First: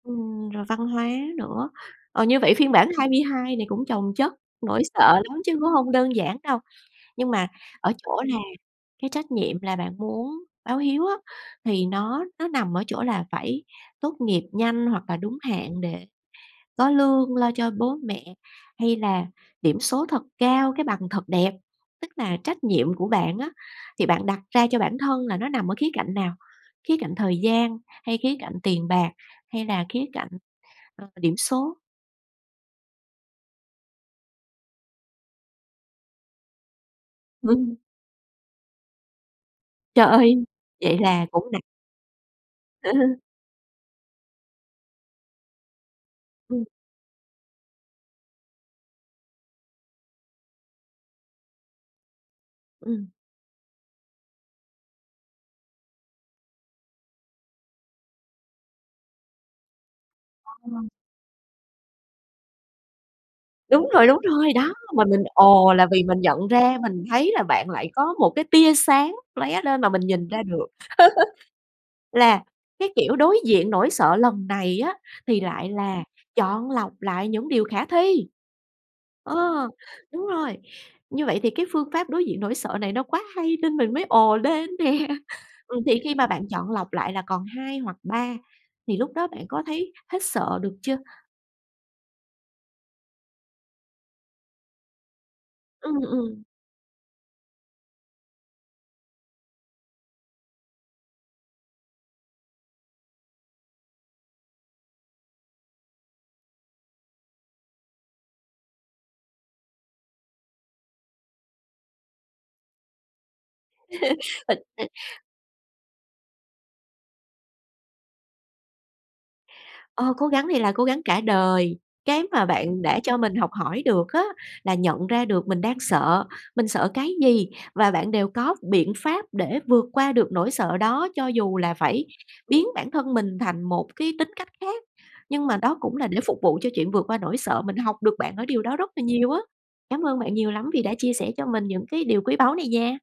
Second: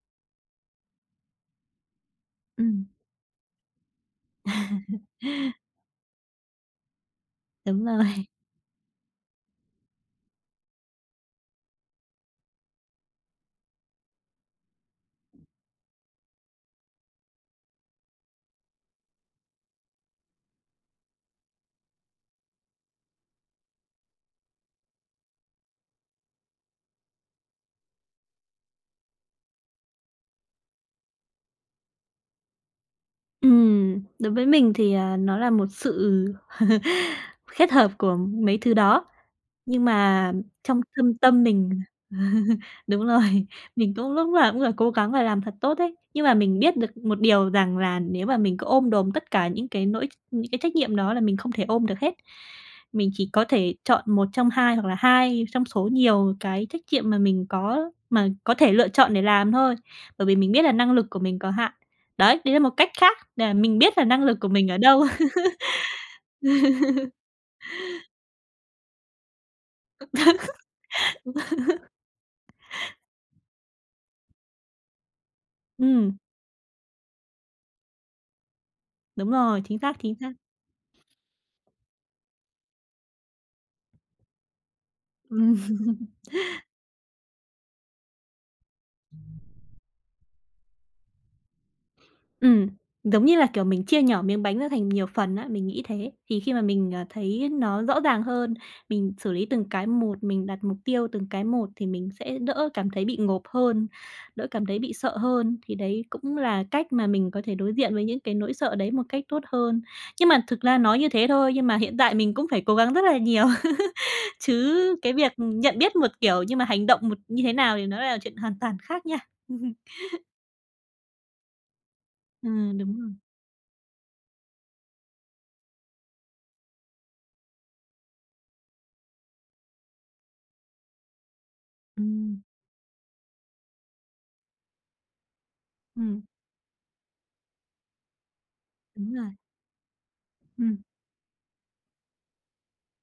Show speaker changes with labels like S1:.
S1: Ừm, rồi văn hóa nữa. Ờ, như vậy phiên
S2: Ừm.
S1: bản 22 này cũng chồng chất nỗi sợ lắm chứ cũng hông đơn giản đâu. Nhưng mà
S2: Đúng
S1: ở chỗ
S2: rồi.
S1: là cái trách nhiệm là bạn muốn báo hiếu á, thì nó nó nằm ở chỗ là phải tốt nghiệp nhanh hoặc là đúng hạn để có lương lo cho bố mẹ, hay là điểm số thật cao, cái bằng thật đẹp? Tức là trách nhiệm của bạn á, thì bạn đặt ra cho bản thân là nó nằm ở khía cạnh nào? Khía cạnh thời gian hay khía cạnh tiền bạc, hay là khía cạnh, ơ, điểm số?
S2: Ừm, đối với mình thì, ờ, nó là một sự kết
S1: Ừm.
S2: hợp của mấy thứ đó. Nhưng
S1: Trời
S2: mà
S1: ơi!
S2: trong
S1: Vậy
S2: thâm
S1: là
S2: tâm
S1: cũng nặng.
S2: mình đúng rồi, mình cũng lúc nào cũng phải cố gắng là làm thật tốt ấy. Nhưng mà mình
S1: Ừm.
S2: biết được một điều rằng là nếu mà mình cứ ôm đồm tất cả những cái nỗi những cái trách nhiệm đó là mình không thể ôm được hết. Mình
S1: Ừm.
S2: chỉ có thể chọn 1 trong 2, hoặc là 2 trong số nhiều cái trách nhiệm mà mình có mà có thể lựa chọn để làm thôi. Bởi vì mình biết là
S1: Ồ!
S2: năng lực của mình có hạn. Đấy, đấy là một cách khác để mình
S1: Đúng
S2: biết là
S1: rồi, đúng
S2: năng lực của
S1: rồi,
S2: mình
S1: đó!
S2: ở
S1: Mà
S2: đâu.
S1: mình "Ồ" là vì mình nhận ra, mình thấy là bạn lại có một cái tia sáng lóe lên mà mình nhìn ra được, là cái kiểu đối diện nỗi sợ lần này á thì lại là
S2: Ừm.
S1: chọn lọc lại những điều khả thi.
S2: Đúng rồi,
S1: Ờ,
S2: chính xác, chính
S1: đúng
S2: xác.
S1: rồi. Như vậy thì cái phương pháp đối diện nỗi sợ này nó quá hay nên mình mới ồ lên nè. Ừm, thì khi mà bạn chọn lọc lại là còn 2 hoặc 3 thì lúc đó bạn có thấy hết sợ được chưa?
S2: Ừm, giống như là, kiểu, mình chia nhỏ miếng bánh ra thành nhiều phần á, mình nghĩ
S1: Ừm,
S2: thế. Thì
S1: ừm.
S2: khi mà mình, à, thấy nó rõ ràng hơn, mình xử lý từng cái một, mình đặt mục tiêu từng cái một thì mình sẽ đỡ cảm thấy bị ngộp hơn, đỡ cảm thấy bị sợ hơn. Thì đấy cũng là cách mà mình có thể đối diện với những cái nỗi sợ đấy một cách tốt hơn. Nhưng mà thực ra nói như thế thôi, nhưng mà hiện tại mình cũng phải cố gắng rất là nhiều. Chứ cái
S1: [unintelligible]
S2: việc nhận biết một kiểu nhưng mà hành động một như thế nào thì nó lại là chuyện hoàn toàn khác nha.
S1: Ờ, cố gắng này là cố gắng cả đời, cái mà
S2: Ừm,
S1: bạn
S2: đúng
S1: đã
S2: rồi.
S1: cho mình học hỏi được á là nhận ra được mình đang sợ, mình sợ cái gì, và bạn đều có biện pháp để vượt qua được nỗi sợ đó cho dù là phải
S2: Ừm.
S1: biến bản thân mình thành một cái tính cách khác. Nhưng mà đó cũng là để
S2: Ừm.
S1: phục vụ cho chuyện vượt qua nỗi sợ, mình học được bạn ở điều đó rất là
S2: Đúng
S1: nhiều
S2: rồi.
S1: á. Cám ơn bạn nhiều lắm vì
S2: Ừm.
S1: đã chia sẻ cho mình những cái điều quý báu này nha!